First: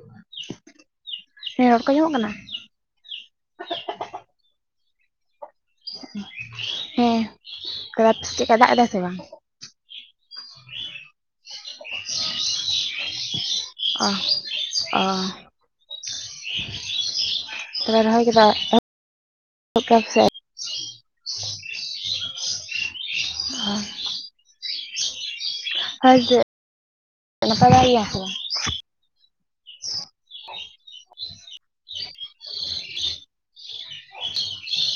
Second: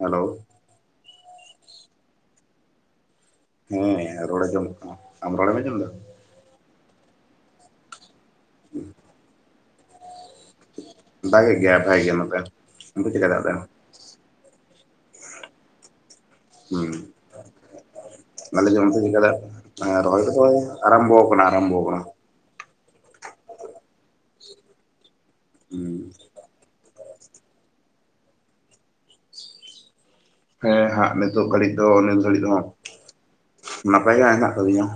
Hello ᱦᱮᱸ ᱨᱚᱲ ᱠᱚ ᱟᱸᱡᱚᱢᱚᱜ ᱠᱟᱱᱟ᱾ ᱦᱮᱸ ᱨᱚᱲ ᱟᱡᱚᱢᱚᱜ ᱟᱠᱟᱱ ᱟᱢ ᱨᱚᱲ ᱮᱢ ᱟᱡᱚᱢ ᱫᱟ ᱦᱮᱸ ᱪᱮᱫᱮᱠᱟ ᱫᱟᱜ ᱫᱟᱭ ᱥᱮ ᱵᱟᱝ? ᱫᱟᱜᱮᱜ ᱜᱮᱭᱟᱭ ᱵᱷᱟᱜᱤ ᱜᱮ ᱱᱚᱛᱮ ᱚᱱᱛᱮ ᱪᱮᱫ ᱠᱟ ᱫᱟᱜ ᱫᱟᱭ ᱚ ᱚ ᱦᱮᱸ ᱛᱚᱵᱮ ᱨᱚᱦᱚᱭ ᱠᱚᱫᱚ ᱟᱞ [inaudible] ᱮᱦᱚᱵ ᱡᱢ ᱠᱮᱫᱟ ᱯᱮ ᱥᱮ ᱨᱚᱦᱚᱭ ᱠᱚᱫᱚ ᱟᱨᱚᱢᱵᱷᱚ ᱠᱟᱱᱟ ᱟᱨᱚᱢᱵᱷᱚ ᱟᱠᱟᱱᱟ ᱾ ᱟᱨ [inaudible] ᱦᱩᱸ ᱟᱨ ᱪᱮᱫ ᱱᱟᱯᱟᱭ ᱵᱟᱲᱟ ᱜᱤᱭᱟ ᱯᱮ ᱦᱮᱸ ᱦᱟᱸᱜ ᱱᱤᱛᱚᱜ ᱜᱷᱟᱹᱲᱤᱡ ᱫᱚ ᱱᱤᱛ ᱜᱷᱟᱹᱲᱤᱡ ᱫᱚ ᱱᱟᱯᱟᱭ ᱜᱮ ᱦᱮᱱᱟᱜ ᱠᱟᱹᱫᱤᱧᱟ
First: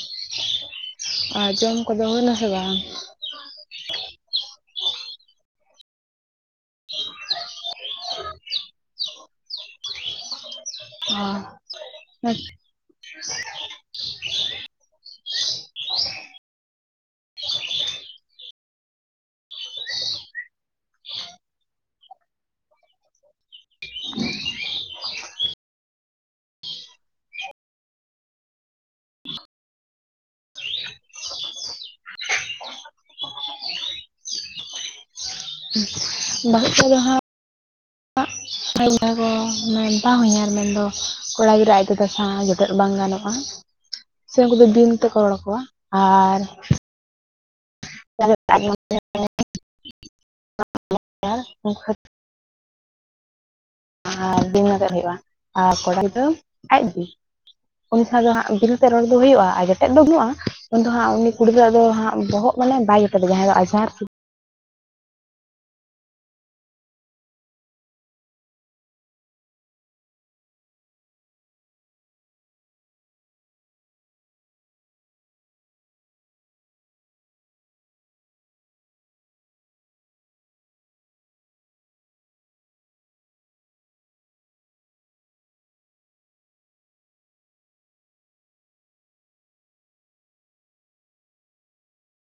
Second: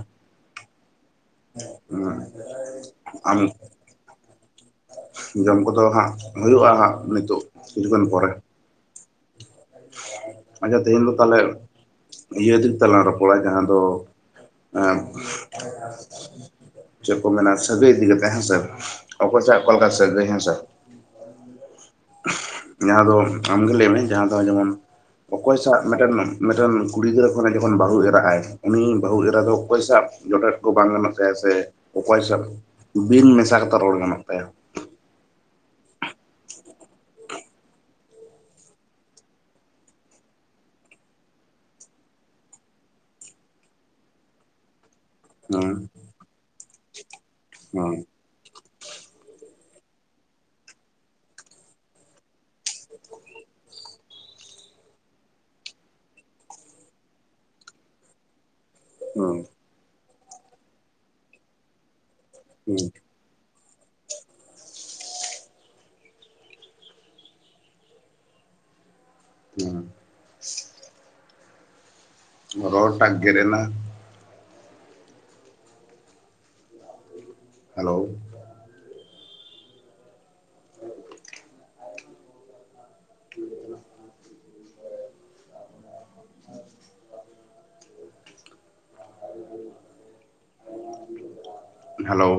ᱟᱨ ᱡᱚᱢ ᱠᱚᱫᱚ ᱦᱩᱭᱱᱟ ᱥᱮ ᱵᱟᱝ ᱟᱢ ᱡᱚᱢ ᱠᱚᱫᱚ ᱦᱟᱸᱜ ᱦᱩᱭᱩᱜᱼᱟ ᱦᱟᱸᱜ ᱱᱤᱛᱳᱜ ᱠᱤᱪᱷᱩᱜᱟᱱ ᱯᱚᱨᱮ ᱟᱪᱪᱷᱟ ᱛᱮᱦᱮᱧ ᱫᱚ ᱚ ᱛᱟᱦᱞᱮ ᱤᱭᱟᱹ ᱫᱟᱞᱟᱝ ᱨᱚᱯᱚᱲᱟ ᱡᱟᱦᱟᱸ ᱫᱚ ᱪᱮᱫ ᱠᱚ ᱢᱮᱱᱟ ᱥᱟᱹᱜᱟᱭ ᱤᱫᱤ ᱠᱟᱛᱮ ᱦᱮᱸᱥᱮ ᱚᱠᱚᱭ ᱥᱟᱜ ᱚᱠᱟ ᱞᱮᱠᱟ ᱥᱟᱹᱜᱟᱭ ᱦᱮᱸ ᱥᱮ [inaudible] ᱡᱟᱦᱟᱸ ᱫᱚ ᱟᱢᱜᱮ ᱞᱟᱹᱭ ᱢᱮ ᱡᱟᱦᱟᱸ ᱫᱚ ᱡᱮᱢᱚᱱ ᱚᱠᱚᱭᱥᱟᱜ ᱢᱤᱫᱴᱮᱱ ᱢᱤᱫᱴᱮᱱ ᱠᱩᱲᱤ ᱜᱤᱫᱽᱨᱟᱹ ᱠᱷᱚᱱᱟᱜ ᱡᱚᱠᱷᱚᱱ ᱵᱟᱹᱦᱩ ᱮᱨᱟᱜ ᱟᱭ ᱩᱱᱤ ᱵᱟᱹᱦᱩ ᱮᱨᱟ ᱫᱚ ᱚᱠᱚᱭ ᱥᱟᱜ ᱡᱚᱴᱮᱛ ᱠᱚ ᱵᱟᱝ ᱜᱟᱱᱚᱜ ᱛᱟᱭᱟ ᱥᱮ ᱚᱠᱚᱭ ᱥᱟᱶ ᱵᱤᱱ ᱢᱮᱥᱟ ᱠᱟᱛᱮ ᱨᱚᱲ ᱜᱟᱱᱚᱜ ᱛᱟᱭᱟ᱾ ᱦᱸ [unintelligible] ᱵᱟᱦᱩᱜ ᱠᱚᱫᱚ ᱦᱟᱸ [unintelligible] ᱠᱚ ᱵᱟᱦᱚᱸᱧᱦᱟᱨ ᱢᱮᱱᱫᱚ ᱠᱚᱲᱟ ᱜᱤᱫᱽᱨᱟᱹ ᱟᱡ ᱫᱟᱫᱟ ᱥᱟᱣ ᱡᱚᱴᱮᱫ ᱵᱟᱝ ᱜᱟᱱᱚᱜᱼᱟ᱾ [inaudible] ᱥᱮ ᱩᱱᱠᱩ ᱫᱚ ᱵᱤᱱ ᱛᱮᱠᱚ ᱨᱚᱲ ᱟᱠᱚᱣᱟ ᱟᱨ ᱚ [inaudible] ᱟᱨ ᱫᱤᱱᱛᱮᱫ ᱦᱩᱭᱩᱜᱼᱟ ᱟᱨ ᱠᱚᱲᱟ ᱫᱚ ᱟᱡᱜᱮ ᱩᱱᱤ ᱥᱟᱶ ᱫᱚᱦᱟᱜ ᱵᱤᱞ ᱨᱚᱲ ᱫᱚ ᱦᱩᱭᱩᱜᱼᱟ ᱦᱮᱸ ᱟᱨ ᱡᱮᱴᱮᱫ ᱫᱚ ᱵᱟᱹᱱᱩᱜᱼᱟ ᱩᱱ ᱫᱚ ᱦᱟᱸᱜ ᱩᱱᱤ ᱠᱩᱲ ᱜᱤᱫᱽᱨᱟᱹ ᱫᱚ ᱦᱟᱸᱜ ᱵᱚᱦᱚᱜ ᱢᱟᱱᱮ ᱵᱟᱭ [inaudible] ᱡᱟᱦᱟᱭ ᱫᱚ ᱟᱡᱷᱟᱨ ᱦᱮᱸ ᱜᱚᱲ ᱴᱟᱜᱜᱨᱮᱱᱟ [inaudible] ᱦᱮᱞᱳ ᱦᱮᱞᱳ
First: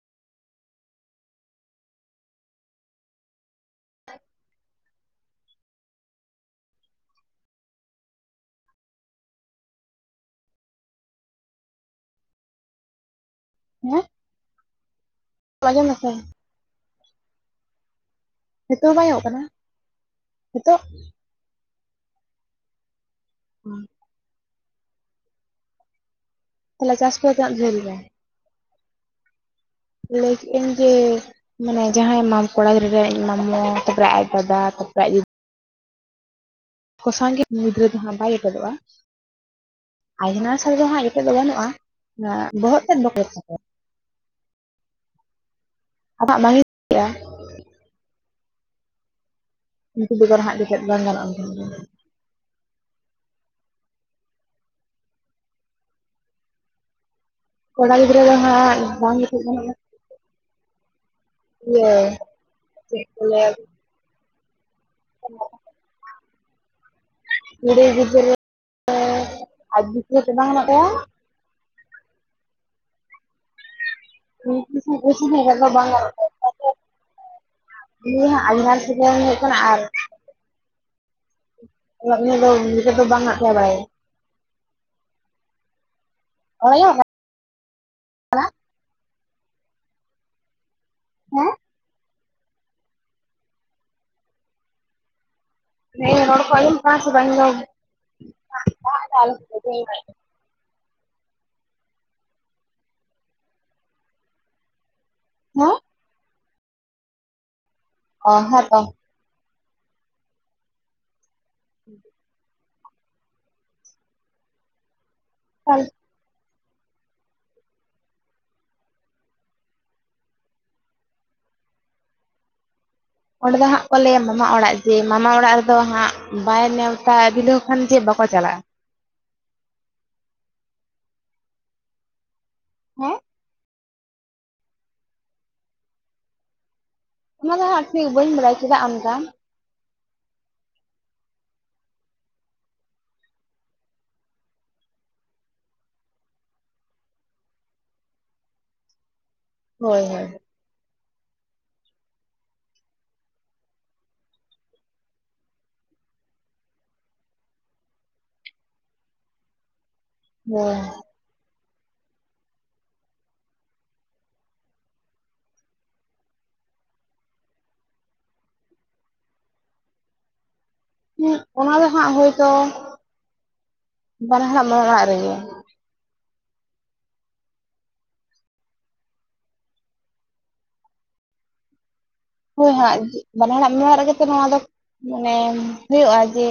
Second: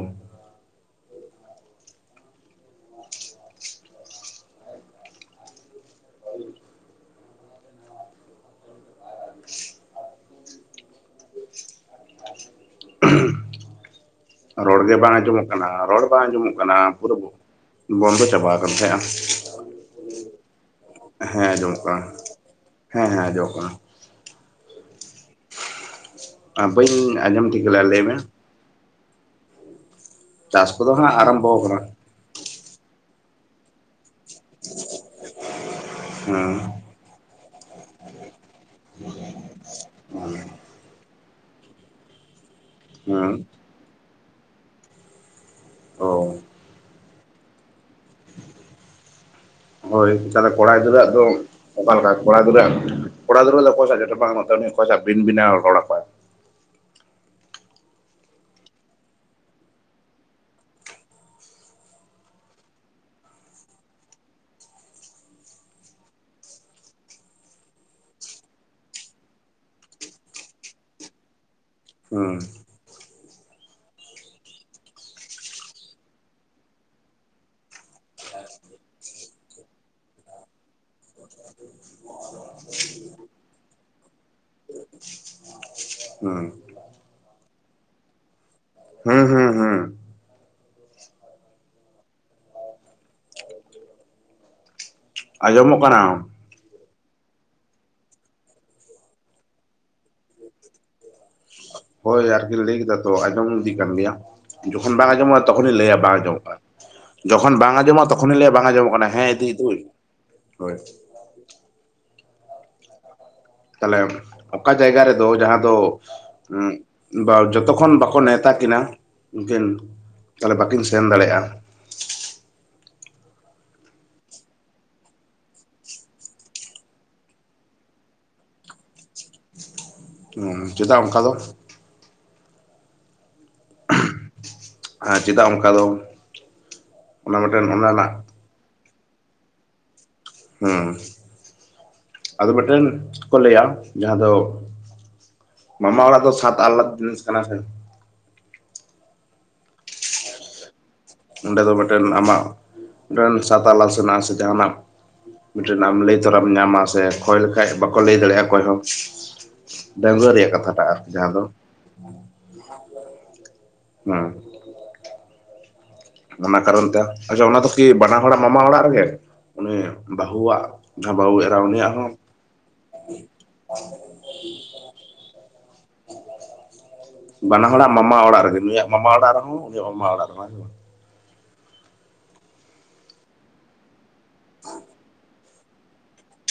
ᱦᱮᱸ ᱨᱚᱲ ᱜᱮ ᱵᱟᱝ ᱟᱸᱡᱚᱢᱚᱜ ᱠᱟᱱᱟ ᱟᱸᱡᱚᱢ ᱨᱚᱲ ᱫᱟᱥᱮ ᱵᱟᱝ ᱟᱸᱡᱚᱢᱚᱜ ᱠᱟᱱᱟ ᱯᱩᱨᱟᱹ ᱵᱚᱱᱫᱚ ᱪᱟᱵᱟ ᱟᱠᱟᱱ ᱱᱤᱛᱚ ᱛᱟᱦᱮᱸᱜᱼᱟ ᱵᱟᱭᱚᱜ ᱠᱟᱱᱟ ᱱᱤᱛᱚᱜ ᱦᱮᱸ ᱟᱡᱚᱢᱚᱜ ᱠᱟᱱᱟ ᱦᱮᱸ ᱦᱮᱸ ᱟᱢᱚᱢᱚᱜ [inaudible] ᱛᱟᱦᱚᱞᱮ ᱵᱟᱹᱧ ᱪᱟᱥ ᱠᱚᱫᱚ ᱟᱸᱡᱚᱢ ᱛᱤᱱᱟᱹᱜ ᱴᱷᱤᱠᱟ ᱡᱷᱟᱹᱞ ᱞᱮᱜᱼᱟ ᱨᱮ ᱞᱟᱹᱭᱢᱮ? ᱞᱟᱹᱭ ᱪᱟᱥ ᱠᱮᱜ-ᱟᱹᱧ ᱡᱮ ᱠᱚᱫᱚ ᱦᱟᱸᱜ ᱟᱨᱟᱢᱵᱚ ᱟᱠᱟᱱᱟ ᱢᱟᱱᱮ ᱡᱟᱦᱟᱸᱭ ᱢᱟ ᱠᱚᱲᱟ ᱜᱤᱫᱽᱨᱟᱹ ᱟᱡ ᱢᱟᱢᱩ ᱛᱟᱯᱚᱨᱮ ᱟᱡ ᱫᱟᱫᱟ ᱛᱟᱯᱚᱨᱮ ᱟᱡ ᱫᱤᱫᱤ ᱦᱮᱸ ᱠᱚᱥᱟᱝᱜᱮ ᱢᱩᱫᱽᱨᱟᱹ ᱫᱚ ᱦᱟᱸᱜ ᱵᱟᱭ ᱮᱴᱮᱨᱚᱜᱼᱟ᱾ ᱟᱭᱱᱟᱥᱟᱞ ᱫᱚ ᱦᱟᱸᱜ ᱱᱤᱛᱚᱜ ᱫᱚ ᱵᱟᱹᱱᱩᱜᱼᱟ, ᱵᱚᱦᱚᱜ ᱥᱮᱫ ᱵᱚᱛᱚᱨ ᱦᱮᱸ ᱥᱚᱛᱚᱨ ᱚ ᱟᱢᱟᱜ ᱵᱟᱝᱤᱧ ᱫᱟᱲᱭᱟᱜᱼᱟ᱾ ᱦᱳᱭ ᱩᱱᱠᱩ ᱵᱮᱜᱚᱨ ᱛᱟᱦᱚᱞᱮ ᱦᱟᱸᱜ ᱠᱚᱲᱟ ᱡᱚᱴᱮᱫ ᱵᱟᱝ ᱜᱤᱫᱽᱨᱟᱹᱟᱜ ᱫᱚ ᱜᱟᱱᱚᱜᱼᱟ ᱚᱠᱟᱮᱠᱟ ᱠᱚ ᱠᱚᱲᱟ ᱫᱩᱨᱟᱹ ᱠᱚᱲᱟ ᱫᱩᱨᱟᱹ ᱫᱚ ᱚᱠᱚᱭ ᱥᱟᱜ ᱡᱚᱴᱮᱫ ᱵᱟᱝ ᱜᱟᱱᱚᱜ ᱛᱟᱭ ᱩᱱᱤ ᱚᱠᱚᱭ ᱥᱟᱜ ᱵᱤᱱ ᱵᱤᱱᱟᱣ ᱨᱚᱲᱟᱭ ᱠᱚᱲᱟ ᱜᱤᱫᱽᱨᱟᱹ ᱫᱚ ᱦᱟᱸᱜ ᱵᱟᱝ ᱡᱩᱛᱩᱜ ᱜᱚᱜᱼᱟ [unintelligible] [unintelligible] [unintelligible] ᱠᱩᱲᱟᱹᱭ ᱜᱤᱫᱽᱨᱟᱹ ᱟᱡ [unintelligible] ᱵᱟᱝ ᱦᱮᱱᱟᱜ ᱛᱟᱭᱟ᱾ ᱦᱩᱸ [unintelligible] [unintelligible] ᱩᱱᱤ ᱦᱚᱸ ᱟᱭᱢᱟ ᱥᱵᱟᱹᱭ ᱦᱩᱭᱩᱜ ᱠᱟᱱᱟ, ᱟᱨ [inaudible] ᱩᱱᱤ ᱫᱚ ᱱᱤᱛ ᱫᱚ ᱵᱟᱝ ᱟᱫ ᱪᱟᱵᱟᱭᱟ᱾ ᱦᱩᱸ ᱨᱚᱲ ᱟᱸᱡᱚᱢᱚᱜ [unintelligible] ᱦᱩᱸ ᱦᱩᱸ ᱦᱩᱸ ᱠᱟᱱᱟ ᱟᱸᱡᱚᱢᱚᱜ ᱠᱟᱱᱟ ᱤᱧᱟᱜ ᱨᱚᱲ ᱠᱚ ᱟᱸᱡᱚᱢᱚᱜ ᱠᱟᱱᱟ ᱥᱮ ᱵᱟᱝ ᱫᱟᱜ ᱫᱟᱭ [unintelligible] ᱦᱳᱭ ᱟᱨᱠᱤᱱ ᱞᱟᱹᱭ ᱠᱮᱫᱟ ᱛᱚ ᱟᱸᱡᱚᱢ ᱤᱫᱤ ᱠᱟᱱ ᱜᱮᱭᱟ᱾ ᱡᱚᱠᱷᱚᱱ ᱵᱟᱝ ᱟᱸᱡᱚᱢᱚᱜᱼᱟ ᱛᱚᱠᱷᱚᱱᱤᱧ ᱞᱟᱹᱭᱟ ᱵᱟᱝ ᱟᱸᱡᱚᱢᱚᱜ-ᱟ᱾ ᱡᱚᱠᱷᱚᱱ ᱵᱟᱝ ᱟᱸᱡᱚᱢᱚᱜᱼᱟ ᱚ ᱛᱚᱠᱷᱚᱱᱤ ᱞᱟᱹᱭᱟ ᱵᱟᱝ ᱦᱮᱸᱛᱚ ᱟᱸᱡᱚᱢᱚᱜ ᱠᱟᱱᱟ ᱦᱮᱸ ᱤᱫᱤ ᱫᱩᱧ ᱦᱳᱭ [unintelligible] ᱛᱟᱦᱞᱮ ᱚᱠᱟ ᱡᱟᱭᱜᱟ ᱨᱮᱫᱚ ᱡᱟᱦᱟᱸ ᱫᱚ ᱵᱟ ᱡᱚᱛᱚ ᱠᱷᱚᱱ ᱵᱟᱠᱚ ᱱᱮᱶᱛᱟ ᱠᱤᱱᱟ ᱩᱱᱠᱤᱱ ᱛᱟᱦᱚᱞᱮ ᱵᱟᱠᱤᱱ ᱥᱮᱱ ᱫᱟᱲᱮᱭᱟᱜᱼᱟ᱾ ᱚᱸᱰᱮ ᱫᱚ ᱦᱟᱸᱜ ᱠᱚ ᱞᱟᱹᱭᱟ ᱢᱟᱢᱟ ᱚᱲᱟᱜ ᱡᱮ ᱢᱟᱢᱟ ᱚᱲᱟᱜ ᱨᱮᱫᱚ ᱦᱟᱸᱜ ᱵᱟᱭ ᱱᱮᱣᱛᱟ ᱵᱤᱞᱟᱹᱣ ᱠᱷᱟᱱ ᱪᱮᱫ ᱵᱟᱠᱚ ᱪᱟᱞᱟᱜᱼᱟ᱾ ᱪᱮᱫᱟᱜ ᱚᱱᱠᱟ ᱫᱚ? ᱦᱮᱸ [unintelligible] ᱪᱮᱫᱟᱜ ᱚᱱᱠᱟ ᱫᱚ ᱚᱱᱟ ᱫᱚ ᱦᱟᱸᱜ ᱴᱷᱤᱠ ᱵᱟᱹᱧ ᱵᱟᱲᱟᱭ ᱪᱮᱫᱟᱜ ᱟᱱᱠᱟ᱾ ᱦᱩᱸ, ᱟᱫᱚ ᱢᱤᱫᱴᱮᱱ ᱠᱚ ᱞᱟᱹᱭᱟ ᱡᱟᱦᱟᱸ ᱫᱚ ᱢᱟᱢᱟ ᱚᱲᱟᱜ ᱫᱚ ᱥᱟᱛ ᱟᱞᱞᱟᱫ ᱡᱤᱱᱤᱥ ᱠᱟᱱᱟ ᱥᱮ ᱦᱳᱭ ᱦᱳᱭ ᱚᱸᱰᱮ ᱫᱚ ᱢᱤᱫᱴᱮᱱ ᱟᱢᱟᱜ ᱢᱤᱫᱴᱮᱱ ᱥᱟᱛᱟᱞᱞᱟᱥ ᱦᱮᱱᱟᱜᱼᱟ ᱥᱮ ᱡᱟᱦᱟᱱᱟᱜ ᱢᱤᱫᱴᱮᱱ ᱞᱟᱹᱭ ᱛᱚᱨᱟᱢ ᱧᱟᱢᱟ ᱥᱮ ᱠᱷᱚᱭ ᱞᱮᱠᱷᱟᱜ ᱵᱟᱠᱚ ᱞᱟᱹᱭ ᱫᱟᱲᱮᱭᱟᱜᱼᱟ ᱚᱠᱚᱭ ᱦᱚᱸ᱾ ᱰᱟ. ᱜᱩᱣᱟᱹ ᱨᱮᱭᱟᱜ ᱦᱳᱭ ᱠᱟᱛᱷᱟᱴᱟᱜ ᱟᱨᱠᱤ ᱡᱟᱦᱟᱸ ᱫᱚ᱾ [unintelligible] ᱦᱩᱸ ᱚᱱᱟ ᱠᱟᱨᱚᱱ ᱛᱮ ᱟᱪᱪᱷᱟ ᱚᱱᱟ ᱫᱚ ᱠᱤ ᱵᱟᱱᱟ ᱦᱚᱲᱟᱜ ᱢᱟᱢᱟ ᱚᱲᱟᱜ ᱨᱮᱜᱮ ᱩᱱᱤ ᱵᱟᱹᱦᱩᱣᱟᱜ ᱡᱟᱦᱟᱸ ᱵᱟᱹᱦᱩ ᱮᱨᱟ ᱚᱱᱟ ᱫᱚ ᱩᱱᱤᱭᱟᱜ ᱦᱚᱸ ᱦᱟᱸᱜ ᱦᱳᱭᱛᱚ᱾ ᱵᱟᱨ ᱦᱚᱲᱟᱜ ᱢᱟᱢᱟ ᱚᱲᱟᱜ ᱨᱮᱜᱮ ᱵᱟᱱᱟ ᱦᱚᱲᱟᱜ ᱢᱟᱢᱟ ᱚᱲᱟᱜ ᱨᱮᱜᱮ ᱱᱩᱭᱟᱜ ᱢᱟᱢᱟ ᱚᱲᱟᱜ ᱨᱮᱦᱚᱸ ᱩᱱᱩᱟᱜ ᱢᱟᱢᱟ ᱚᱲᱟᱜ ᱨᱮᱢᱟ ᱦᱳᱭ ᱦᱟᱸᱜ ᱵᱟᱱᱟᱦᱟᱜ ᱢᱮ ᱨᱮᱜᱮ ᱛᱚ ᱱᱚᱣᱟ ᱫᱚ ᱢᱟᱱᱮ ᱦᱩᱭᱩᱜᱼᱟ ᱡᱮ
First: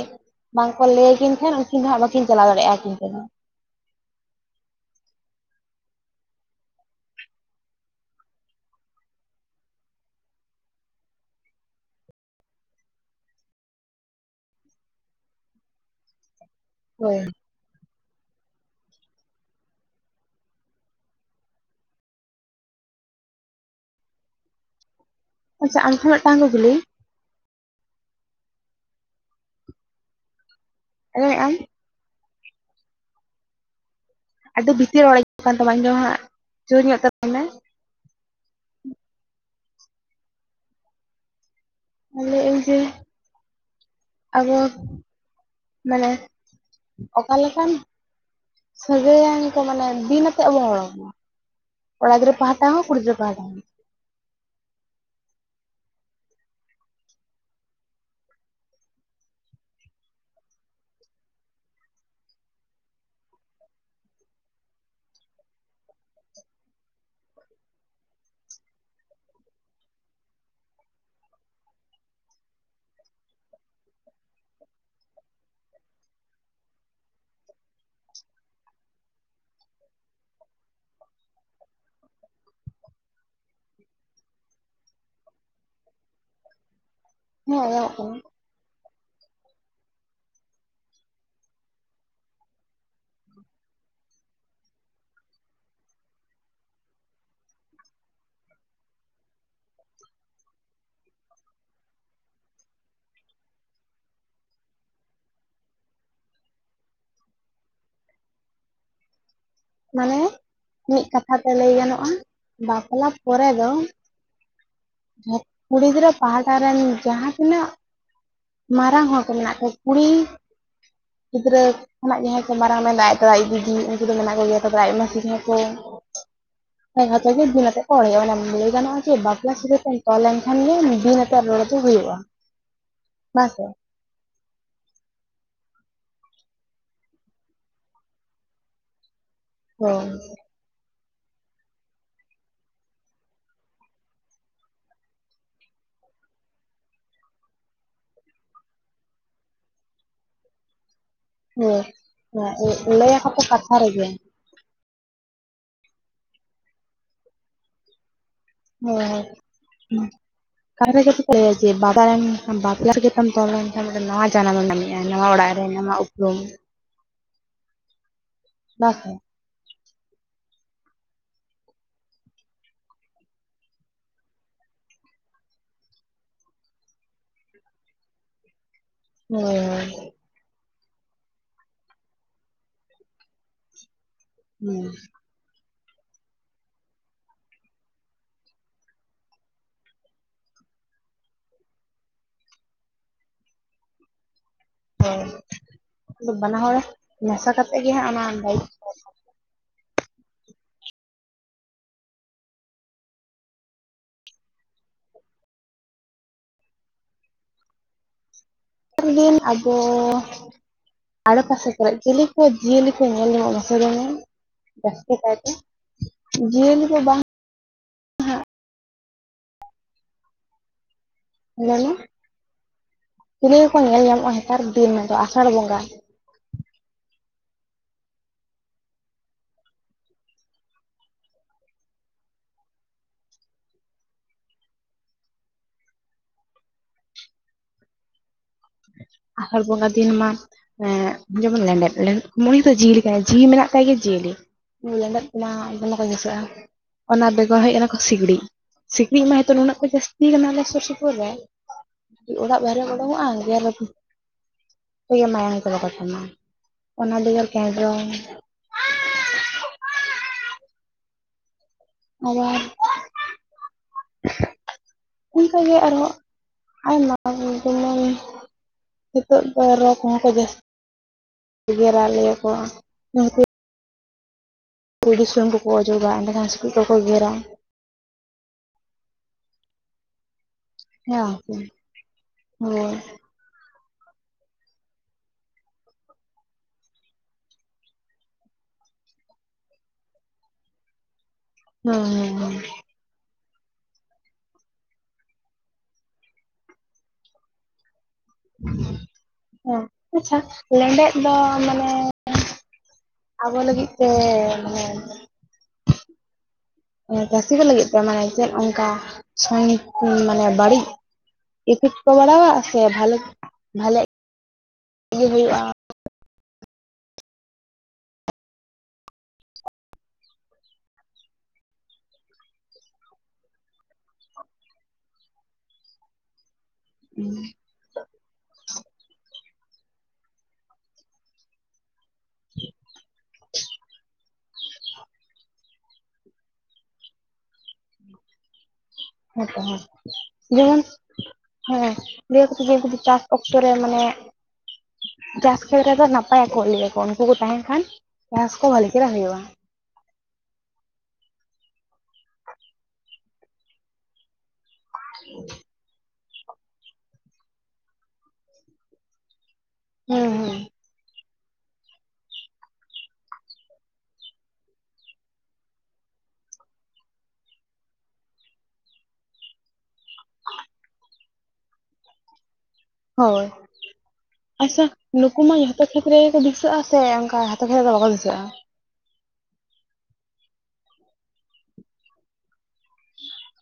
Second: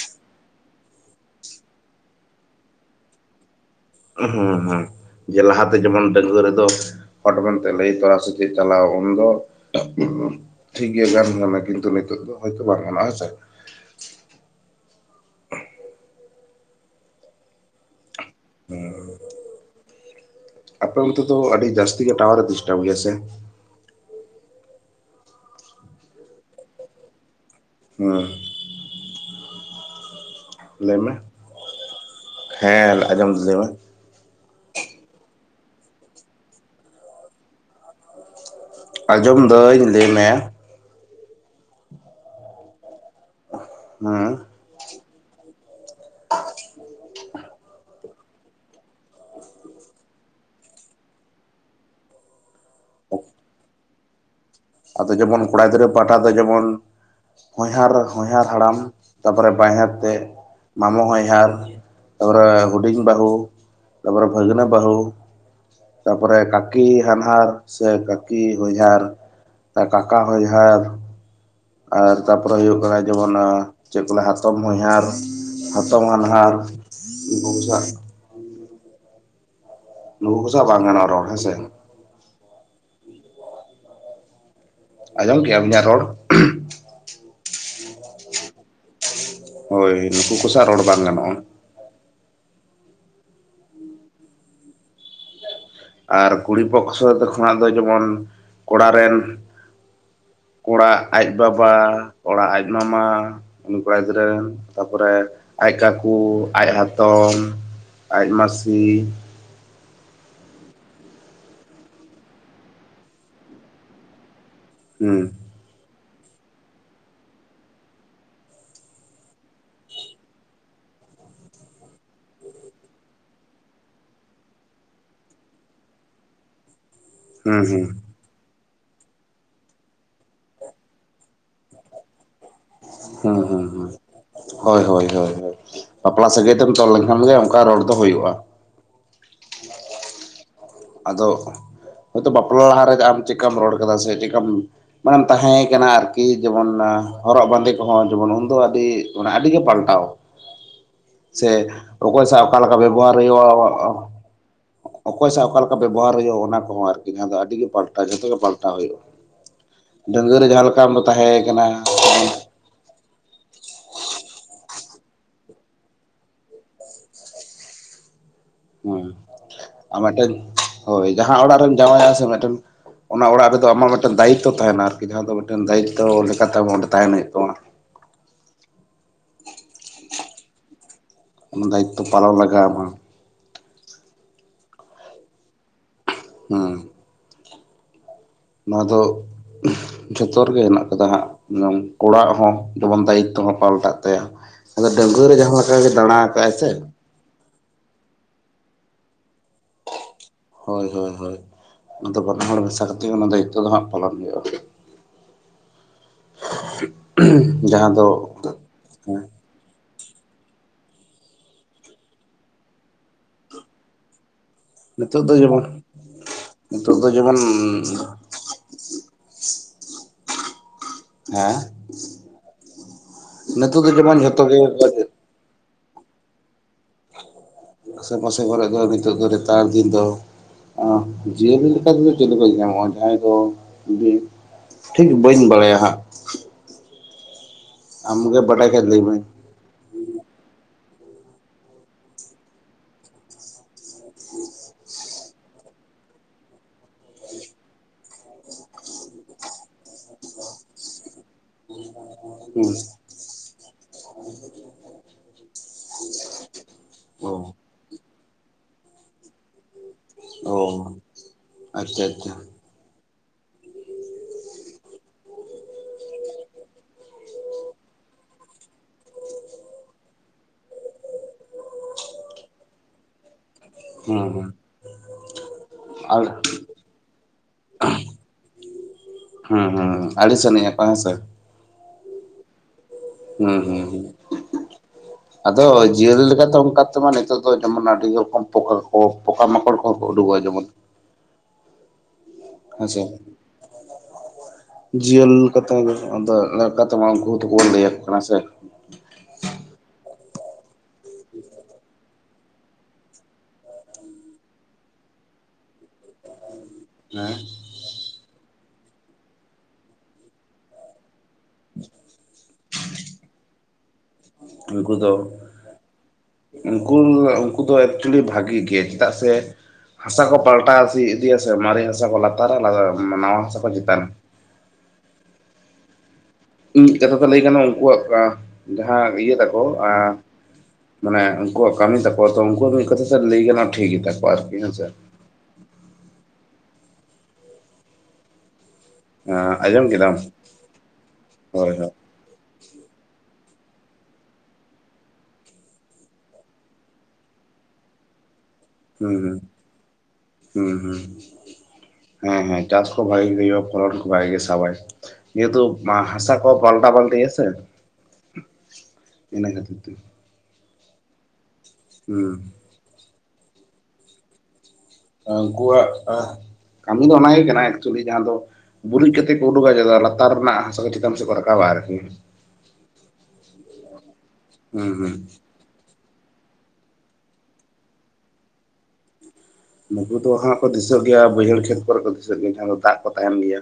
ᱵᱟᱝᱠᱚ ᱞᱟᱹᱭ ᱟᱹᱠᱤᱱ ᱠᱷᱟᱱ ᱩᱱᱠᱤᱱ ᱫᱚ ᱦᱟᱸᱜ ᱵᱟᱠᱤᱱ ᱪᱟᱞᱟᱣ ᱫᱟᱲᱮᱭᱟᱜᱼᱟ᱾ ᱟᱹᱠᱤᱱ ᱛᱮᱫᱚ ᱦᱮᱸ ᱦᱩᱸ ᱡᱮ ᱞᱟᱦᱟᱛᱮ ᱡᱮᱢᱚᱱ ᱰᱟᱺᱜᱩᱣᱟᱹ ᱨᱮᱫᱚ ᱦᱚᱴ ᱢᱮᱱᱛᱮ ᱞᱟᱹᱭ ᱛᱚᱨᱟ ᱥᱮ ᱪᱮᱫ ᱪᱟᱞᱟᱣ ᱩᱱᱫᱚ [unintelligible] ᱴᱷᱤᱠ ᱜᱮᱭᱟ ᱠᱤᱱᱛᱩ ᱱᱤᱛᱚᱜ ᱫᱚ ᱦᱚᱭᱛᱚ ᱵᱟᱝ ᱜᱟᱱᱚᱜᱼᱟ ᱦᱮᱸᱥᱮ? ᱦᱳᱭ ᱟᱯᱮ ᱚᱱᱛᱮ ᱫᱚ ᱟᱹᱰᱤ ᱡᱟᱹᱥᱛᱤ ᱜᱮ ᱴᱟᱣᱟᱨᱮ ᱰᱤᱥᱴᱟᱵ ᱜᱮᱭᱟᱥᱮ? ᱟᱪᱷᱟ ᱟᱢ ᱴᱷᱮ ᱢᱤᱫ ᱴᱟᱝ ᱠᱩᱠᱞᱤ [unintelligible] ᱞᱟᱹᱭ ᱢᱮ ᱟᱸᱡᱚᱢᱮᱫ ᱟᱢ ᱦᱮᱸ ᱟᱸᱡᱚᱢ ᱫᱟ. ᱧ [unintelligible] ᱟᱹᱰᱤ ᱵᱷᱤᱛᱤᱨ ᱨᱚᱲ ᱟᱸᱡᱚᱢᱚᱜ ᱠᱟᱱ ᱛᱟᱢᱟ ᱤᱧ ᱫᱚ ᱦᱟᱸᱜ ᱡᱳᱨ ᱧᱚᱜ ᱛᱮ ᱨᱚᱲ ᱢᱮ ᱟᱸᱡᱚᱢ ᱫᱟᱹᱧ ᱞᱟᱹᱭᱢᱮ ᱟᱨ ᱞᱟᱹᱭᱟᱹᱧ ᱡᱮ - ᱟᱵᱚ ᱢᱟᱱᱮ ᱚᱠᱟᱞᱮᱠᱟᱱ ᱥᱟᱹᱜᱟᱹᱭᱟᱱ ᱠᱚ ᱢᱟᱱᱮ ᱵᱤᱱ ᱟᱛᱮᱫ ᱵᱚ ᱨᱲᱚ ᱟᱠᱚᱣᱟ ᱠᱚᱲᱟ ᱜᱤᱫᱽᱨᱟᱹ ᱯᱟᱦᱴᱟ ᱦᱚᱸ ᱠᱩᱲᱤ ᱜᱤᱫᱽᱨᱟᱹ ᱯᱟᱦᱴᱟ ᱦᱚᱸ ᱟᱫᱚ ᱡᱮᱢᱚᱱ ᱠᱚᱲᱟ ᱜᱤᱫᱽᱨᱟᱹ ᱯᱟᱦᱴᱟ ᱫᱚ ᱡᱮᱢᱚᱱ ᱦᱚᱧᱦᱟᱨ ᱦᱚᱧᱦᱟᱨ ᱦᱟᱲᱟᱢ ᱛᱟᱯᱚᱨᱮ ᱵᱟᱦᱚᱧᱦᱟᱨ ᱛᱮᱫ ᱢᱟᱢᱚ ᱦᱚᱧᱦᱟᱨ ᱛᱟᱨᱯᱚᱨᱮ ᱦᱩᱰᱤᱧ ᱵᱟᱹᱦᱩ ᱛᱟᱨᱯᱚᱨᱮ ᱵᱷᱟᱹᱜᱽᱱᱟᱹ ᱵᱟᱹᱦᱩ ᱛᱟᱯᱚᱨᱮ ᱠᱟᱹᱠᱤ ᱦᱟᱱᱦᱟᱨ ᱥᱮ ᱠᱟᱹᱠᱤ ᱦᱚᱧᱦᱟᱨ ᱠᱟᱠᱟ ᱦᱚᱧᱦᱟᱨ ᱟᱨ ᱛᱟᱨᱯᱚᱨᱮ ᱦᱩᱭᱩᱜ ᱠᱟᱱᱟ ᱡᱮᱢᱚᱱ ᱪᱮᱫ ᱠᱚ ᱞᱟᱹᱭᱟ ᱦᱟᱛᱚᱢ ᱦᱚᱧᱦᱟᱨ ᱦᱟᱛᱚᱢ ᱦᱟᱱᱦᱟᱨ [unintelligible] ᱱᱩᱠᱩ ᱠᱚ ᱥᱟᱶ ᱵᱟᱝ ᱜᱟᱱᱚᱜ-ᱟ ᱨᱚᱲ ᱦᱮᱸᱥᱮ ᱟᱸᱡᱚᱢ ᱠᱮᱜ ᱟᱢ ᱤᱧᱟᱹᱜ ᱨᱚᱲ ᱦᱮᱸ ᱟᱸᱡᱚᱢᱚᱜ ᱠᱟᱱᱟ ᱦᱳᱭ ᱱᱩᱠᱩ ᱠᱚ ᱥᱟᱶ ᱨᱚᱲ ᱵᱟᱝ ᱜᱟᱱᱚᱜᱼᱟ ᱟᱨ ᱠᱩᱲᱤ ᱯᱚᱠᱥᱚ ᱠᱷᱚᱱᱟᱜ ᱫᱚ ᱡᱮᱢᱚᱱ ᱠᱚᱲᱟ ᱨᱮᱱ ᱠᱚᱲᱟᱜ ᱟᱡ ᱵᱟᱵᱟ ᱠᱚᱲᱟ ᱟᱡ ᱢᱟᱢᱟ ᱩᱱᱤ ᱠᱚᱲᱟ ᱜᱤᱫᱽᱨᱟᱹ ᱨᱮᱱ ᱛᱟᱨᱯᱚᱨᱮ ᱟᱡ ᱠᱟᱹᱠᱩ ᱟᱡ ᱦᱟᱛᱚᱢ ᱟᱡ ᱢᱟᱥᱤ ᱢᱟᱱᱮᱻᱮ ᱢᱤᱫ ᱠᱟᱛᱷᱟᱛᱮ ᱞᱟᱹᱭ ᱜᱟᱱᱚᱜᱼᱟ ᱵᱟᱯᱞᱟ ᱯᱚᱨᱮ ᱫᱚ ᱦᱩᱸ [unintelligible] ᱠᱩᱲᱤ ᱜᱤᱫᱽᱨᱟᱹ ᱯᱟᱦᱴᱟ ᱨᱮᱱ ᱡᱟᱦᱟᱸ ᱛᱤᱱᱟᱹᱜ ᱢᱟᱨᱟᱝ ᱦᱚᱲ ᱠᱚ ᱢᱮᱱᱟᱜ ᱠᱚᱣᱟ ᱠᱩᱲᱤ ᱜᱤᱫᱽᱨᱟᱹ ᱠᱷᱚᱱᱟᱜ ᱡᱟᱦᱟᱸᱭ ᱠᱚ ᱢᱟᱨᱟᱝ ᱢᱮᱱ ᱫᱚ ᱟᱡ ᱫᱟᱫᱟ ᱟᱡ ᱫᱤᱫᱤ ᱩᱱᱠᱩ ᱫᱚ ᱢᱮᱱᱟᱜ ᱠᱚᱜᱮᱭᱟ ᱛᱚᱵᱮ ᱟᱡ ᱢᱟᱥᱤ ᱡᱟᱸᱦᱟᱭ ᱠᱚ [inaudible] ᱦᱩᱸ ᱵᱤᱱ ᱦᱩᱸ ᱟᱛᱮᱫ ᱠᱚ ᱨᱚᱲ ᱮᱫᱟ ᱞᱟᱹᱭ ᱜᱟᱱᱚᱜᱼᱟ ᱵᱟᱯᱞᱟ ᱥᱟᱹᱜᱟ. ᱛᱮᱢ ᱛᱚᱞ ᱞᱮᱱᱠᱷᱟᱱ ᱜᱮ ᱵᱤᱱ ᱟᱛᱮᱫ ᱨᱚᱲ ᱫᱚ ᱦᱩᱭᱩᱜᱼᱟ ᱦᱟᱺ ᱵᱟᱝᱥᱮ ᱦᱟᱺ ᱦᱟᱺ ᱦᱳᱭ ᱦᱳᱭ ᱦᱳᱭ ᱦᱳᱭ ᱵᱟᱯᱞᱟ ᱥᱟᱹᱜᱟᱹᱭ ᱛᱮᱢ ᱛᱚᱞ ᱞᱮᱱᱠᱷᱟᱱ ᱜᱮ ᱚᱱᱠᱟ ᱨᱚᱲ ᱫᱚ ᱦᱩᱭᱩᱜᱼᱟ ᱦᱮ [unintelligible] ᱟᱫᱚ ᱦᱳᱭᱛᱳ ᱵᱟᱯᱞᱟ ᱞᱟᱦᱟᱨᱮ ᱟᱢ ᱪᱮᱫᱠᱟᱢ ᱨᱚᱲ ᱟᱠᱟᱫᱟ ᱥᱮ ᱪᱮᱠᱟᱢ ᱢᱟᱱᱮᱢ ᱛᱟᱦᱮᱸ ᱠᱟᱱᱟ ᱟᱨᱠᱤ ᱡᱮᱢᱚᱱ ᱦᱚᱨᱚᱜ ᱵᱟᱸᱫᱮ ᱠᱚᱦᱚᱸ ᱡᱮᱢᱚᱱ ᱩᱱᱫᱚ ᱟᱹᱰᱤ ᱟᱹᱰᱤᱜᱮ ᱯᱟᱞᱴᱟᱣ ᱥᱮ ᱦᱳᱭ ᱚᱠᱚᱭ ᱥᱟᱶ ᱚᱠᱟᱮᱠᱟ ᱞᱟᱹᱭ ᱵᱮᱵᱚᱦᱟᱨ ᱟᱠᱚ ᱛᱚ ᱠᱟᱛᱷᱟ ᱨᱮᱜᱮ ᱦᱩᱭᱩᱜᱼᱟ ᱚᱠᱚᱭ ᱥᱟᱶ ᱚᱠᱟ ᱞᱮᱠᱟ ᱵᱮᱵᱚᱦᱟᱨ ᱦᱩᱭᱩᱜᱼᱟ ᱚᱱᱟ ᱠᱚᱦᱚᱸ ᱟᱨᱠᱤ ᱡᱟᱦᱟᱸ ᱫᱚ ᱟᱹᱰᱤᱜᱮ ᱯᱟᱞᱴᱟᱜᱼᱟ ᱡᱚᱛᱚ ᱜᱮ ᱯᱟᱞᱴᱟᱣ ᱦᱳᱭ ᱦᱳᱭ [unintelligible] ᱰᱟᱺᱜᱩᱣᱟᱹ ᱨᱮ ᱡᱟᱸᱦᱟ ᱞᱮᱠᱟᱢ ᱟᱢ ᱫᱚᱢ ᱛᱟᱦᱮᱸ ᱟᱠᱟᱱᱟ ᱠᱟᱨᱚᱱ ᱵᱟᱯᱞᱟ ᱛᱚᱞ ᱞᱮᱱᱠᱷᱟᱱ ᱱᱟᱣᱟ ᱡᱟᱱᱟᱢᱮᱢ‌ ᱧᱟᱢᱮᱜᱼᱟ ᱱᱟᱣᱟ ᱚᱲᱟᱜ ᱨᱮ ᱱᱟᱣᱟ ᱩᱯᱨᱩᱢ ᱵᱟᱝ ᱦᱩᱸ ᱥᱮ ᱟᱨ ᱢᱤᱫᱴᱮᱱ ᱦᱳᱭ ᱡᱟᱦᱟᱸ ᱚᱲᱟᱜ ᱨᱮᱢ ᱡᱟᱶᱟᱭ ᱚᱜ ᱟᱥᱮ ᱢᱤᱫᱴᱮᱱ ᱚᱱᱟ ᱚᱲᱟᱜ ᱨᱮᱫᱚ ᱟᱢᱟᱜ ᱢᱤᱫᱴᱮᱱ ᱫᱟᱭᱤᱛᱛᱚ ᱛᱟᱦᱮᱱᱟ ᱟᱨᱠᱤ ᱡᱟᱦᱟᱸ ᱫᱚ ᱢᱤᱫᱴᱮᱱ ᱫᱟᱭᱤᱛᱛᱚ ᱞᱮᱠᱟᱛᱮ ᱟᱢ ᱚᱸᱰᱮ ᱛᱟᱦᱮᱱ ᱦᱩᱭᱩᱜ ᱛᱟᱢᱟ ᱦᱮ [unintelligible] ᱚᱱᱟ ᱫᱟᱭᱤᱛᱛᱚ ᱯᱟᱞᱚᱱ ᱞᱟᱜᱟᱣᱟᱢᱟ ᱦᱮᱸ [unintelligible] ᱦᱮᱸ ᱱᱚᱣᱟ ᱫᱚ ᱡᱷᱚᱛᱚ ᱨᱮᱜᱮ ᱦᱮᱱᱟᱜ ᱠᱟᱫᱟ ᱦᱟᱸᱜ ᱠᱚᱲᱟ ᱟᱜ ᱦᱚᱸ ᱡᱮᱢᱚᱱ ᱫᱟᱭᱤᱛᱛᱚ ᱦᱚᱸ ᱯᱟᱞᱴᱟᱜ ᱛᱟᱭᱟ ᱟᱫᱚ ᱰᱟᱺᱜᱣᱟᱹ ᱨᱮ ᱡᱟᱦᱟᱸ ᱞᱮᱠᱟᱜᱮ ᱫᱟᱬᱟ ᱦᱳᱭ ᱟᱠᱟᱜ ᱟᱭ ᱵᱟᱱᱟ ᱥᱮ ᱦᱚᱲ ᱢᱮᱥᱟ ᱠᱟᱛᱮᱫ ᱜᱮ ᱦᱟᱸᱜ ᱚᱱᱟ ᱦᱳᱭ ᱦᱳᱭ ᱦᱳᱭ ᱚᱱᱟᱫᱚ ᱵᱟᱱᱟ ᱦᱚᱲ ᱢᱮᱥᱟ ᱠᱟᱛᱮᱫ ᱜᱮ ᱚᱱᱟ ᱫᱟᱭᱤᱛᱛᱚ ᱫᱚ ᱦᱟᱸᱜ ᱯᱟᱞᱚᱱ ᱦᱩᱭᱩᱜᱼᱟ [unintelligible] ᱡᱟᱦᱟᱸ ᱫᱚ ᱦᱮᱸ ᱫᱤᱱ ᱟᱵᱚ ᱟᱲᱮ ᱯᱟᱥᱮ ᱠᱚᱨᱮ ᱪᱤᱞᱤ ᱠᱚ ᱡᱤᱭᱟᱹᱞᱤ ᱠᱚ ᱧᱮᱞ ᱧᱟᱢᱚᱜ ᱢᱟᱥᱮ ᱞᱟᱹᱭ ᱢᱮ? ᱡᱟᱹᱥᱛᱤ ᱱᱤᱛᱚᱜ ᱠᱟᱭᱛᱮ ᱡᱤᱭᱟᱹᱞᱤ ᱠᱚ ᱵᱟᱝ ᱠᱷᱚᱱ ᱚ ᱦᱮᱸ ᱧᱮᱞ ᱢᱮ ᱪᱤᱞᱤ ᱜᱮᱠᱚ ᱱᱤᱛᱚᱜ ᱫᱚ ᱧᱮᱞ ᱡᱮᱢᱚᱱ ᱧᱟᱢᱚᱜᱼᱟ ᱡᱷᱚᱛᱚ ᱜᱮ ᱱᱮᱛᱟᱨ ᱫᱤᱱᱫᱚ ᱟᱥᱟᱲ ᱵᱚᱸᱜᱟ ᱟᱥᱮ ᱯᱟᱥᱮ ᱠᱚᱨᱮ ᱫᱚ ᱱᱤᱛᱚᱜ ᱫᱚ ᱨᱮᱛᱟᱲ ᱫᱤᱱ ᱫᱚ ᱡᱤᱭᱟᱹᱞᱤ ᱞᱮᱠᱟᱛᱮᱫᱚ ᱪᱮᱞᱮ ᱠᱚ ᱧᱮᱧᱟᱢᱚᱜᱼᱟ ᱡᱟᱦᱟᱸᱭ ᱫᱚ ᱵᱤᱧ ᱴᱷᱤᱠ ᱵᱟᱹᱧ ᱵᱟᱲᱟᱭᱟ ᱦᱟᱸᱜ ᱟᱢ ᱜᱮ ᱵᱟᱰᱟᱭ ᱠᱟᱛ ᱞᱟᱹᱭ ᱢᱮ ᱟᱥᱟᱲ ᱵᱚᱸᱜᱟ ᱫᱤᱱ ᱢᱟ ᱮᱸ ᱡᱮᱢᱚᱱ ᱞᱮᱸᱰᱮᱛ ᱢᱩᱭ ᱫᱚ ᱡᱤᱣᱤᱞᱮᱠᱟ ᱡᱤᱣᱤ ᱢᱮᱱᱟᱜ ᱛᱟᱭ ᱜᱮ ᱡᱤᱭᱟᱹᱞᱤ ᱞᱮᱸᱰᱮᱫ ᱠᱚᱢᱟ ᱫᱚᱢᱮ ᱠᱚ ᱵᱟᱹᱭᱥᱟᱹᱜᱼᱟ [inaudible] ᱚᱱᱟ ᱵᱮᱜᱚᱨ ᱦᱮᱡ ᱮᱱᱟ ᱠᱚ ᱥᱤᱠᱲᱤᱡ ᱥᱤᱠᱲᱤᱡ ᱢᱟ ᱦᱤᱛᱳ ᱱᱩᱱᱟᱹᱜ ᱠᱚ ᱡᱟᱹᱥᱛᱤ ᱟᱠᱟᱱᱟ ᱟᱞᱮ ᱥᱳᱨ ᱥᱳᱯᱳᱨ ᱨᱮ ᱚᱲᱟᱜ ᱦᱩᱸ ᱵᱟᱦᱨᱮᱢ ᱳᱰᱳᱝᱚᱜᱼᱟ ᱜᱮᱨ [unintelligible] ᱢᱟᱭᱟᱝ ᱠᱚᱫᱚᱠᱚ ᱡᱚᱢᱟ ᱚᱱᱟ ᱚ ᱵᱮᱜᱚᱨ ᱠᱮᱱᱫᱽᱨᱚᱝ ᱳ ᱟᱨ [unintelligible] ᱚᱱᱠᱟᱜᱮ ᱟᱨᱦᱚᱸ ᱟᱭᱢᱟ ᱡᱮᱢᱚᱱ ᱱᱤᱛᱚᱜ ᱫᱚ ᱨᱚ ᱠᱚᱦᱚᱸ ᱠᱚ [inaudible] ᱡᱟᱹᱥ ᱜᱮᱨᱟ ᱞᱮᱭᱟ ᱠᱚ ᱦᱮᱸ ᱦᱮᱸ ᱠᱩᱭᱰᱤ ᱥᱩᱱᱩᱢ ᱠᱚᱠᱚ ᱚᱡᱚᱜᱟ ᱮᱸᱰᱮᱠᱷᱟᱱ ᱥᱤᱠᱲᱤᱡ ᱵᱟᱠᱚ ᱜᱮᱨᱟ ᱦᱩᱸ ᱦᱩᱸ ᱟᱹᱰᱤ ᱥᱟᱱᱤᱡ [unintelligible] ᱦᱮᱸ ᱦᱳ ᱦᱩᱸ ᱦᱩᱸ ᱦᱸ [unintelligible] ᱟᱫᱚ ᱡᱤᱭᱟᱹᱞᱤ ᱞᱮᱠᱟᱛᱮ ᱚᱱᱠᱟ ᱛᱮᱢᱟ ᱱᱤᱛᱚᱜ ᱫᱚ ᱡᱮᱢᱚᱱ ᱟᱹᱰᱤ ᱨᱚᱠᱚᱢ ᱯᱚᱠᱟ ᱠᱚ ᱯᱚᱠᱟ ᱢᱟᱠᱚᱲ ᱠᱚᱦᱚᱸ ᱠᱚ ᱩᱰᱩᱠᱚᱜᱼᱟ ᱡᱮᱢᱚᱱ ᱦᱩᱸ ᱦᱩ ᱪᱮᱫ ᱡᱤᱭᱟᱹᱞ ᱠᱟᱛᱷᱟ ᱞᱮᱠᱟᱛᱮᱢᱟ ᱩᱱᱠᱩ ᱦᱚᱛᱚ ᱞᱟᱹᱭᱟᱠᱚ ᱠᱟᱱᱟ ᱥᱮ ᱦᱮᱸ ᱟᱪᱷᱟ ᱞᱮᱸᱰᱮᱫ ᱫᱚ ᱢᱟᱱᱮ ᱟᱵᱚ ᱞᱟᱹᱜᱤᱫ ᱛᱮ ᱢᱟᱱᱮ ᱦᱮᱸ ᱪᱟᱹᱥᱤ ᱠᱚ ᱞᱟᱹᱜᱤᱫ ᱛᱮ ᱢᱟᱱᱮ ᱪᱮᱫ ᱚᱱᱠᱟ ᱥᱚᱝ ᱢᱟᱱᱮ ᱵᱟᱹᱲᱤᱡ? ᱤᱯᱷᱤᱴ ᱠᱚ ᱵᱟᱲᱟᱣᱟ ᱥᱮ ᱵᱟᱞᱮ ᱵᱷᱟᱞᱮᱠ ᱩᱱᱠᱩ ᱫᱚ [inaudible] ᱩᱱᱠᱩ ᱩᱱᱠᱩ ᱫᱚ ᱮᱠᱪᱩᱭᱮᱞᱤ ᱵᱷᱟᱜᱤ ᱜᱮ ᱪᱮᱫᱟᱜ ᱥᱮ ᱦᱟᱥᱟ ᱠᱚ ᱯᱟᱞᱴᱟ ᱤᱫᱤᱭᱟ ᱥᱮ ᱢᱟᱨᱮ ᱦᱟᱥᱟ ᱠᱚ ᱞᱟᱛᱟᱨᱟ ᱱᱟᱣᱟ ᱦᱟᱥᱟ ᱠᱚ ᱪᱮᱛᱟᱱᱟ ᱢᱤᱫ ᱠᱟᱛᱷᱟ ᱛᱮ ᱞᱟᱹᱭ ᱜᱟᱱᱚᱜ ᱩᱱᱠᱩᱣᱟᱜ ᱡᱟᱦᱟᱸ ᱤᱭᱟᱹ ᱛᱟᱠᱚ ᱟᱸ ᱢᱟᱱᱮ ᱩᱱᱠᱩᱣᱟᱜ ᱠᱟᱹᱢᱤ ᱛᱟᱠᱚ ᱛᱚ ᱩᱱᱠᱩᱣᱟᱜ ᱢᱤᱫ ᱠᱟᱛᱷᱟ ᱛᱮ ᱞᱟᱹᱭ ᱜᱟᱱᱚᱜᱼᱟ ᱴᱷᱤᱠ ᱜᱮᱛᱟ ᱠᱚᱣᱟ ᱟᱨᱠᱤ ᱦᱮᱸᱥᱮ ᱦᱮᱸ ᱛᱚ ᱦᱮᱸ ᱟᱸᱡᱚᱢ ᱠᱮᱫᱟᱢ ᱡᱮᱢᱚᱱ ᱦᱳᱭ ᱦᱳᱭ ᱦᱮᱸ ᱞᱟᱹᱭ ᱟᱠᱚᱛᱚ ᱡᱮ ᱪᱟᱥ ᱚᱠᱛᱚ ᱨᱮ ᱢᱟᱱᱮ ᱪᱟᱥ ᱠᱷᱮᱛ ᱨᱮᱫᱚ ᱱᱟᱯᱟᱭᱟᱠᱚ ᱞᱟᱹᱭᱟᱠᱚ ᱩᱱᱠᱩ ᱠᱚ ᱛᱟᱦᱮᱱ ᱠᱷᱟᱱ ᱪᱟᱥ ᱠᱚ ᱵᱷᱟᱹᱞᱤ ᱪᱮᱨᱟ ᱦᱩᱸ ᱦᱩᱸ ᱦᱩᱭᱩᱜᱼᱟ ᱦᱩᱸ ᱦᱩᱸ ᱦᱮᱸ ᱦᱮᱸ ᱪᱟᱥ ᱠᱚ ᱵᱷᱟ. ᱜᱤ ᱜᱮ ᱦᱳᱭᱳᱜ ᱯᱷᱚᱱ ᱠᱚ ᱵᱷᱟᱜᱮ ᱜᱮᱭ ᱥᱟᱵᱟᱭ [unintelligible] ᱢᱟ ᱦᱟᱥᱟ ᱠᱚ ᱯᱟᱞᱴᱟ ᱯᱟᱞᱴᱤ ᱟᱥᱮ ᱤᱱᱟᱹ ᱠᱷᱮᱛ [unintelligible] ᱦᱩᱸ ᱩᱱᱠᱩᱣᱟᱜ ᱠᱟᱹᱢᱤ ᱫᱚ ᱚᱱᱟᱜᱮ ᱠᱟᱱᱟ ᱮᱠᱪᱩᱭᱮᱞᱤ ᱡᱟᱦᱟᱸ ᱫᱚ ᱜᱩᱨᱤᱡ ᱠᱟᱛᱮ ᱠᱚ ᱩᱰᱩᱠᱟ ᱡᱟᱛᱮ ᱞᱟᱛᱟᱨ ᱨᱮᱱᱟᱜ ᱦᱟᱥᱟ ᱠᱚ ᱪᱮᱛᱟᱱ ᱥᱮᱫ ᱠᱚ ᱨᱟᱠᱟᱵᱟ ᱟᱨᱠᱤ ᱦᱳᱭ ᱟᱪᱷᱟ ᱦᱩᱸ ᱱᱩᱠᱩ ᱢᱟ ᱡᱚᱼᱼ ᱠᱷᱮᱛ ᱨᱮᱠᱚ ᱫᱤᱥᱟᱹᱜᱼᱟ ᱥᱮ ᱚᱱᱠᱟ ᱦᱟᱛᱳ ᱠᱷᱮᱛ ᱨᱮᱫᱚ ᱵᱟᱠᱚ ᱫᱤᱥᱟᱹᱜᱼᱟ ᱱᱩᱠᱩ ᱫᱚ ᱦᱟᱸᱷ ᱠᱚ ᱫᱤᱥᱟᱹᱜ ᱜᱮᱭᱟ, ᱵᱟᱹᱭᱦᱟᱹᱲ ᱠᱷᱮᱛ ᱠᱚᱨᱮ ᱠᱚ ᱫᱤᱥᱟᱹᱜ ᱜᱮᱭᱟ ᱢᱟᱦᱟᱸ ᱫᱚ ᱫᱟᱜ ᱠᱚ ᱛᱟᱦᱮᱱ ᱜᱮᱭᱟ᱾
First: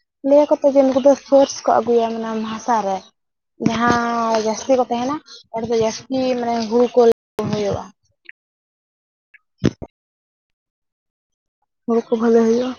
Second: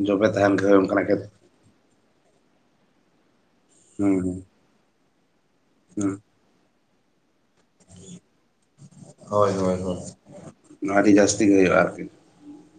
ᱡᱚᱵᱮ ᱞᱟᱹᱭᱟ ᱠᱚ ᱛᱟᱦᱮᱱ ᱛᱚ ᱜᱮ ᱡᱮ ᱩᱱᱠᱩ ᱚᱱᱠᱟᱱᱟᱜ ᱫᱚ ᱠᱷᱮᱛ ᱯᱟᱹᱥ [unintelligible] ᱠᱚ ᱟᱹᱜᱩᱭᱟ ᱢᱟᱱᱮ ᱦᱟᱥᱟ ᱨᱮ ᱦᱩᱸ ᱦᱩᱸ ᱡᱟᱦᱟᱸ ᱡᱟᱹᱥᱛᱤ ᱠᱚ ᱛᱟᱦᱮᱸᱱᱟ ᱚᱸᱰᱮ ᱫᱚ ᱦᱩᱸ ᱡᱟᱹᱥᱛᱤ ᱢᱟᱱᱮ ᱦᱩᱲᱩ ᱠᱚ ᱦᱩᱭᱩᱜᱼᱟ ᱦᱳᱭ ᱦᱩᱭ ᱦᱳᱭ ᱱᱚᱣᱟ ᱜᱮ ᱡᱟᱹᱥᱛᱤ ᱦᱩᱭᱩᱜᱼᱟ ᱦᱩᱲᱩ ᱟᱨᱠᱤ ᱠᱚ ᱵᱷᱟᱞᱮ ᱦᱩᱭᱩᱜᱼᱟ